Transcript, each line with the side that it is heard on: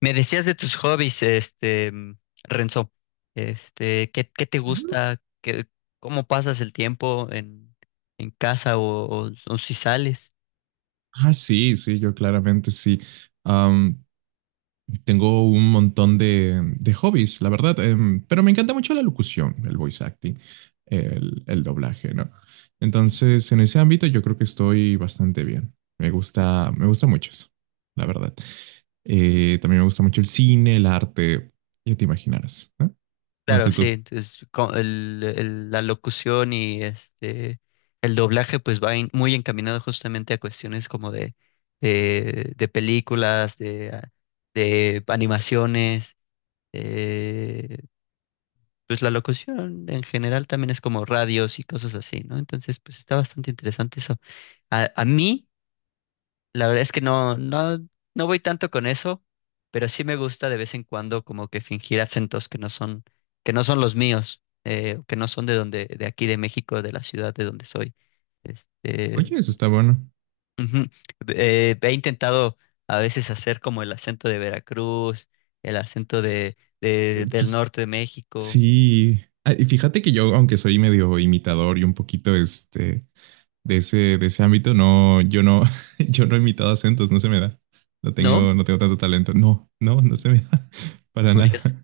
left: Me decías de tus hobbies, Renzo, qué te
right: Ujú.
left: gusta? Cómo pasas el tiempo en casa o si sales?
right: Ah, sí, sí, yo claramente sí. Am, Tengo un montón de hobbies, la verdad, pero me encanta mucho la locución, el voice acting, el doblaje, ¿no?
left: Ujú.
right: Entonces, en ese ámbito yo creo que estoy bastante bien. Me gusta mucho eso, la verdad. También me gusta mucho el cine, el arte, ya te imaginarás, ¿no? No sé
left: Claro, sí,
right: tú.
left: entonces la locución y el doblaje pues muy encaminado justamente a cuestiones como de películas, de animaciones, eh, pues la locución en general también es como radios y cosas así, ¿no? Entonces, pues está bastante interesante eso. A mí, la verdad es que no voy tanto con eso, pero sí me gusta de vez en cuando como que fingir acentos que no son los míos, que no son de donde, de aquí de México, de la ciudad de donde soy. Este,
right: Oye, eso está bueno.
left: ujú. He intentado a veces hacer como el acento de Veracruz, el acento
right: Eh,
left: del
right: fí-
left: norte de México,
right: Sí. Ah, y fíjate que yo, aunque soy medio imitador y un poquito este de ese ámbito, no, yo no, yo no he imitado acentos, no se me da. No
left: ¿no?
right: tengo, no tengo tanto talento. No,
left: Ujú.
right: se me da para nada.
left: Curioso.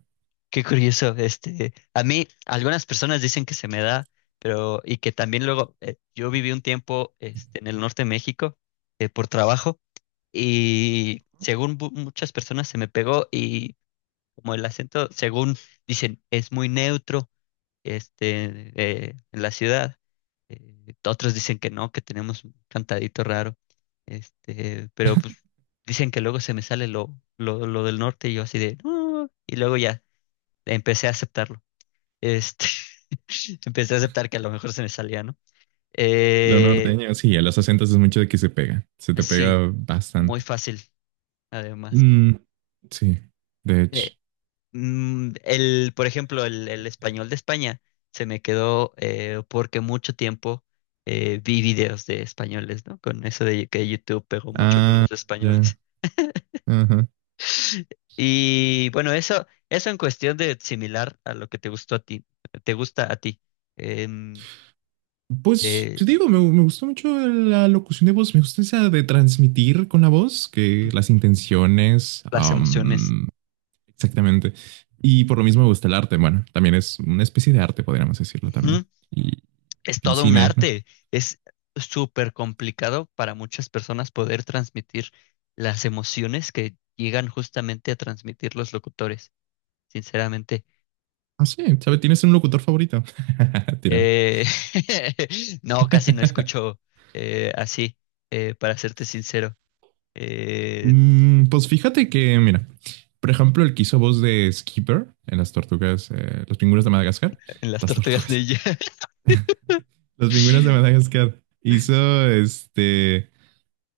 left: Qué curioso, a mí algunas personas dicen que se me da, pero y que también luego yo viví un tiempo en el norte de México por trabajo y según muchas personas se me pegó y como el acento, según dicen, es muy neutro en la ciudad. Otros dicen que no, que tenemos un cantadito raro, pero pues dicen que luego se me sale lo del norte y yo así de, "No", y luego ya empecé a aceptarlo. Este, empecé a aceptar que a lo mejor se me salía, ¿no?
right: Lo
left: Eh,
right: norteño, sí, a los acentos es mucho de que se pega. Se te
left: sí,
right: pega
left: muy
right: bastante.
left: fácil, además.
right: Mm, sí, de hecho.
left: Eh, por ejemplo, el español de España se me quedó porque mucho tiempo vi videos de españoles, ¿no? Con eso de que YouTube pegó mucho con
right: Ah,
left: los
right: ya.
left: españoles.
right: Ajá.
left: Y bueno, eso en cuestión de similar a lo que te gustó a ti, te gusta a ti, em,
right: Pues, te
left: eh,
right: digo, me gustó mucho la locución de voz. Me gusta esa de transmitir con la voz, que las intenciones.
left: las emociones.
right: Exactamente. Y por lo mismo me gusta el arte. Bueno, también es una especie de arte, podríamos decirlo
left: Ujú.
right: también. Y
left: Es
right: el
left: todo un
right: cine, ¿no?
left: arte. Es súper complicado para muchas personas poder transmitir las emociones que llegan justamente a transmitir los locutores, sinceramente.
right: Ah, sí, ¿sabes? ¿Tienes un locutor favorito? Tira.
left: Eh, no, casi no escucho eh, así, para serte sincero, eh,
right: Mm, pues fíjate que, mira, por ejemplo, el que hizo voz de Skipper en las tortugas, los pingüinos de Madagascar,
left: en las
right: las
left: tortugas
right: tortugas,
left: ninja.
right: los pingüinos de Madagascar, hizo este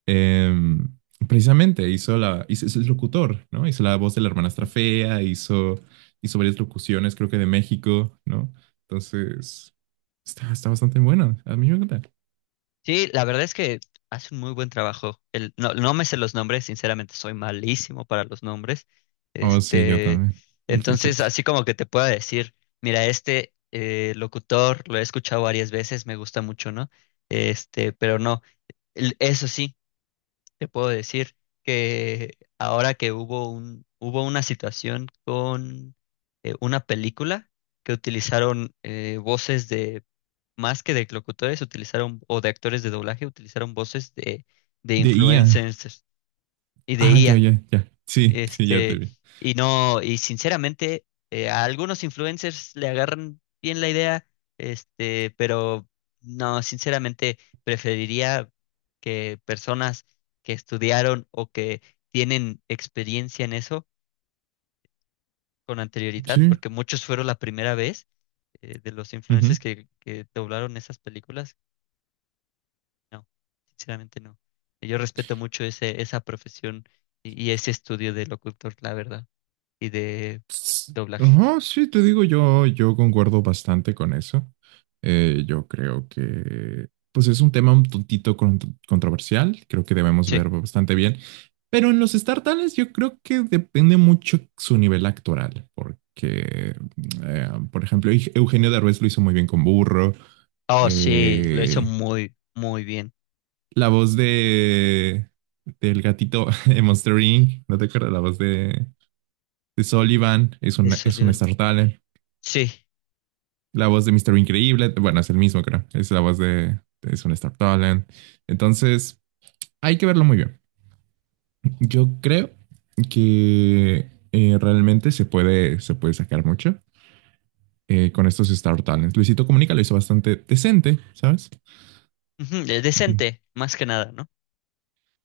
right: Em, precisamente hizo la, hizo, es locutor, ¿no? Hizo la voz de la hermanastra fea, hizo, hizo varias locuciones, creo que de México, ¿no? Entonces, está bastante bueno. A mí me encanta.
left: Sí, la verdad es que hace un muy buen trabajo. El, no, no me sé los nombres, sinceramente soy malísimo para los nombres.
right: Oh, sí, yo
left: Este,
right: también. Y
left: entonces,
right: fíjate.
left: así como que te pueda decir, mira, locutor lo he escuchado varias veces, me gusta mucho, ¿no? Este, pero no, eso sí, te puedo decir que ahora que hubo hubo una situación con una película que utilizaron voces más que de locutores, utilizaron, o de actores de doblaje, utilizaron voces de
right: De IA.
left: influencers y de
right: Ah, ya,
left: IA.
right: ya, ya. Sí, sí, ya te
left: Este,
right: vi.
left: y no, y sinceramente, a algunos influencers le agarran bien la idea, este, pero no, sinceramente, preferiría que personas que estudiaron o que tienen experiencia en eso con anterioridad,
right: Sí.
left: porque muchos fueron la primera vez de los influencers
right: Ujú.
left: que doblaron esas películas. No, sinceramente no. Yo respeto mucho esa profesión y ese estudio del locutor, la verdad, y de doblaje.
right: Ajá, sí, te digo, yo concuerdo bastante con eso. Yo creo que, pues es un tema un controversial, creo que debemos
left: Sí.
right: ver bastante bien, pero en los StarTales yo creo que depende mucho su nivel actoral, porque, por ejemplo, Eugenio Derbez lo hizo muy bien con Burro.
left: Oh, sí, lo hizo
right: eh,
left: muy, muy bien.
right: la voz de, del gatito en Monster Inc., ¿no te acuerdas? La voz de Sullivan
left: De
right: es un
left: Solión.
right: Star Talent.
left: Sí.
right: La voz de Mr. Increíble, bueno, es el mismo, creo. Es la voz de, es un Star Talent. Entonces, hay que verlo muy bien. Yo creo que realmente se puede sacar mucho con estos Star Talents. Luisito Comunica lo hizo bastante decente, ¿sabes?
left: Ujú, decente, más que nada, ¿no?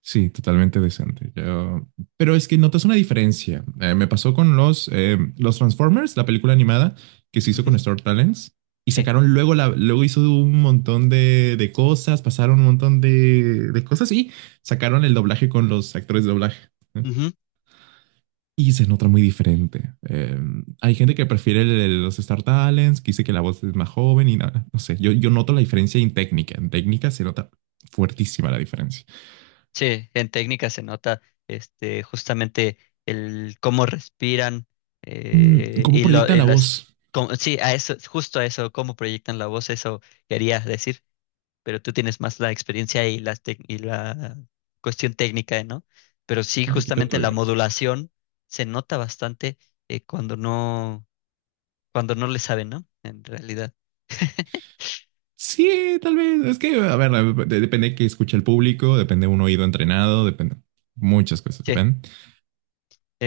right: Sí, totalmente decente. Yo- Pero es que notas una diferencia. Me pasó con los Transformers, la película animada que se hizo
left: Ujú,
right: con Star Talents, y
left: sí.
right: sacaron luego, la, luego hizo un montón de cosas, pasaron un montón de cosas y sacaron el doblaje con los actores de doblaje, ¿eh?
left: Ujú,
right: Y se nota muy diferente. Hay gente que prefiere los Star Talents, que dice que la voz es más joven y nada. No sé, yo noto la diferencia en técnica. En técnica se nota fuertísima la diferencia.
left: sí, en técnica se nota justamente el cómo respiran
right: Mm, ¿cómo proyectan
left: y
right: la
left: las...
right: voz?
left: sí, a eso, justo a eso, cómo proyectan la voz, eso quería decir. Pero tú tienes más la experiencia y, y la cuestión técnica, ¿no? Pero sí,
right: Un poquito
left: justamente la
right: autobiónica.
left: modulación se nota bastante eh, cuando no, cuando no le saben, ¿no? En realidad.
right: Sí, tal vez. Es que, a ver, depende que escuche el público, depende de un oído entrenado, depende. Muchas cosas
left: Sí,
right: dependen.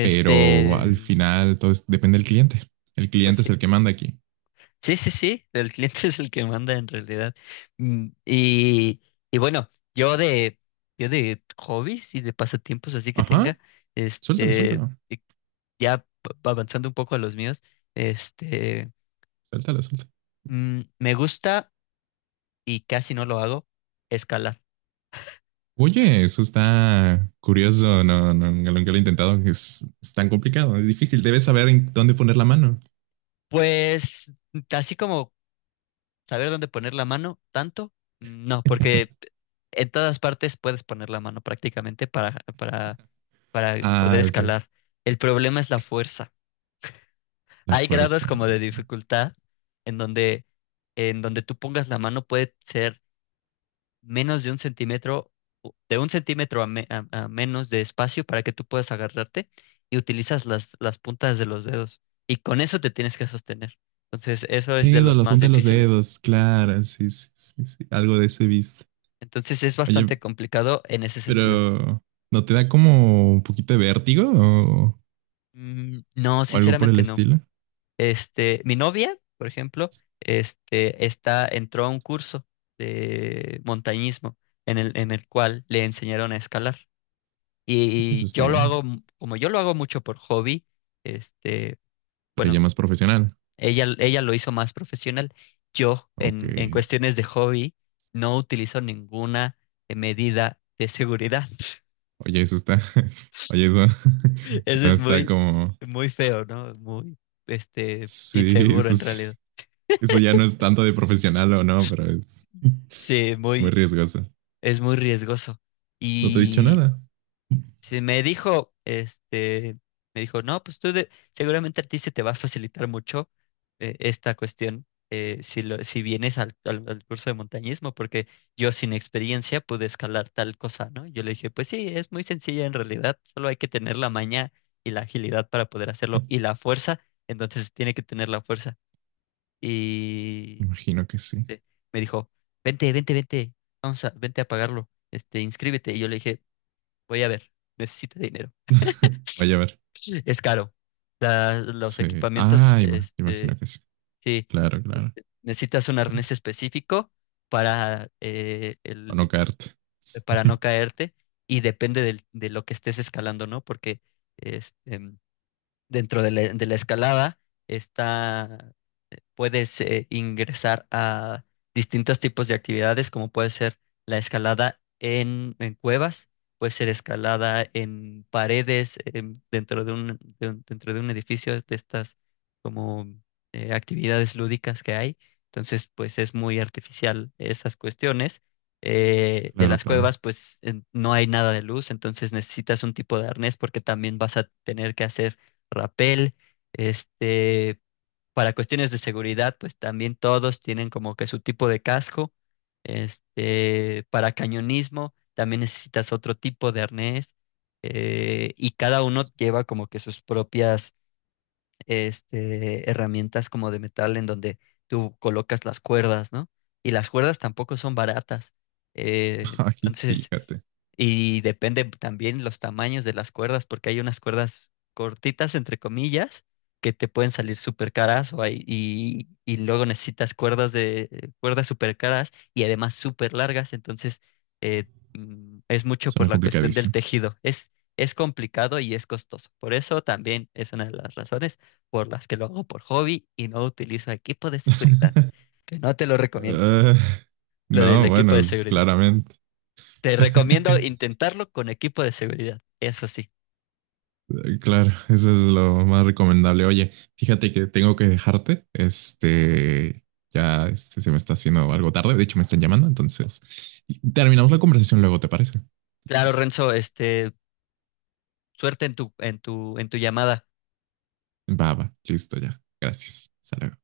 right: Pero al final todo depende del cliente. El
left: pues
right: cliente es
left: sí.
right: el que manda aquí.
left: Sí, sí, sí, el cliente es el que manda en realidad. Mm, y bueno, yo de, yo de hobbies y de pasatiempos así que
right: Ajá.
left: tenga,
right: Suéltalo,
left: este,
right: suéltalo.
left: y ya avanzando un poco a los míos, este,
right: Suéltalo, suéltalo.
left: me gusta y casi no lo hago, escalar.
right: Oye, eso está curioso. No, no, nunca lo he intentado. Es tan complicado. Es difícil. Debes saber en dónde poner la mano.
left: Pues así como saber dónde poner la mano, tanto, no, porque en todas partes puedes poner la mano prácticamente para poder
right: Ah, ok.
left: escalar. El problema es la fuerza.
right: La
left: Hay grados
right: fuerza.
left: como de dificultad en donde, en donde tú pongas la mano puede ser menos de un centímetro a menos de espacio para que tú puedas agarrarte y utilizas las puntas de los dedos. Y con eso te tienes que sostener. Entonces, eso es de
right: Dedos,
left: los
right: la
left: más
right: punta de los
left: difíciles.
right: dedos. Claro, sí, sí, sí, sí. Algo de ese viste.
left: Entonces, es
right: Oye,
left: bastante complicado en ese sentido.
right: pero ¿no te da como un poquito de vértigo
left: Mm, no,
right: o algo por el
left: sinceramente no.
right: estilo?
left: Este, mi novia, por ejemplo, entró a un curso de montañismo en el cual le enseñaron a escalar.
right: Oye, eso
left: Y
right: está
left: yo lo
right: bueno.
left: hago, como yo lo hago mucho por hobby, este,
right: Pero
left: bueno,
right: ya más profesional.
left: ella lo hizo más profesional.
right: Ok.
left: En cuestiones de hobby, no utilizo ninguna medida de seguridad.
right: Oye, eso está. Oye, eso
left: Eso
right: no
left: es
right: está
left: muy,
right: como.
left: muy feo, ¿no? Muy, este,
right: Sí,
left: inseguro
right: eso
left: en realidad.
right: es- eso ya no es tanto de profesional o no, pero es,
left: Sí,
right: es muy
left: muy,
right: riesgoso.
left: es muy riesgoso.
right: No te he dicho
left: Y
right: nada.
left: si me dijo, este, me dijo, no, pues tú seguramente a ti se te va a facilitar mucho esta cuestión si vienes al curso de montañismo, porque yo sin experiencia pude escalar tal cosa, ¿no? Yo le dije, pues sí, es muy sencilla en realidad, solo hay que tener la maña y la agilidad para poder hacerlo y la fuerza, entonces tiene que tener la fuerza. Y
right: Imagino que sí.
left: este, me dijo, vente, vamos a, vente a pagarlo, este, inscríbete. Y yo le dije, voy a ver, necesito dinero.
right: Vaya a ver.
left: Es caro. Los
right: Sí.
left: equipamientos,
right: Ah, ima-
left: este,
right: imagino que sí.
left: sí,
right: Claro, claro.
left: este, necesitas un arnés específico para,
right: Para no caerte.
left: para no caerte y depende de lo que estés escalando, ¿no? Porque este, dentro de de la escalada está puedes ingresar a distintos tipos de actividades, como puede ser la escalada en cuevas, puede ser escalada en paredes dentro de dentro de un edificio de estas como actividades lúdicas que hay. Entonces, pues es muy artificial esas cuestiones. De
right: Claro,
left: las
right: claro.
left: cuevas, pues no hay nada de luz, entonces necesitas un tipo de arnés porque también vas a tener que hacer rapel, este, para cuestiones de seguridad, pues también todos tienen como que su tipo de casco. Este, para cañonismo, también necesitas otro tipo de arnés. Y cada uno lleva como que sus propias este, herramientas como de metal en donde tú colocas las cuerdas, ¿no? Y las cuerdas tampoco son baratas.
right: Ay,
left: Entonces,
right: fíjate.
left: y depende también los tamaños de las cuerdas, porque hay unas cuerdas cortitas, entre comillas, que te pueden salir súper caras o y luego necesitas cuerdas de cuerdas súper caras y además súper largas, entonces eh, es mucho por
right: Suena
left: la cuestión del
right: complicadísimo.
left: tejido. Es complicado y es costoso. Por eso también es una de las razones por las que lo hago por hobby y no utilizo equipo de seguridad, que no te lo recomiendo,
right: Eh,
left: lo del
right: no,
left: equipo
right: bueno,
left: de
right: es
left: seguridad.
right: claramente.
left: Te recomiendo intentarlo con equipo de seguridad, eso sí.
right: Claro, eso es lo más recomendable. Oye, fíjate que tengo que dejarte. Este, ya este, se me está haciendo algo tarde. De hecho, me están llamando. Entonces, terminamos la conversación luego, ¿te parece?
left: Claro, Renzo, este, suerte en tu, en tu, en tu llamada.
right: Va, va, listo ya. Gracias. Hasta luego.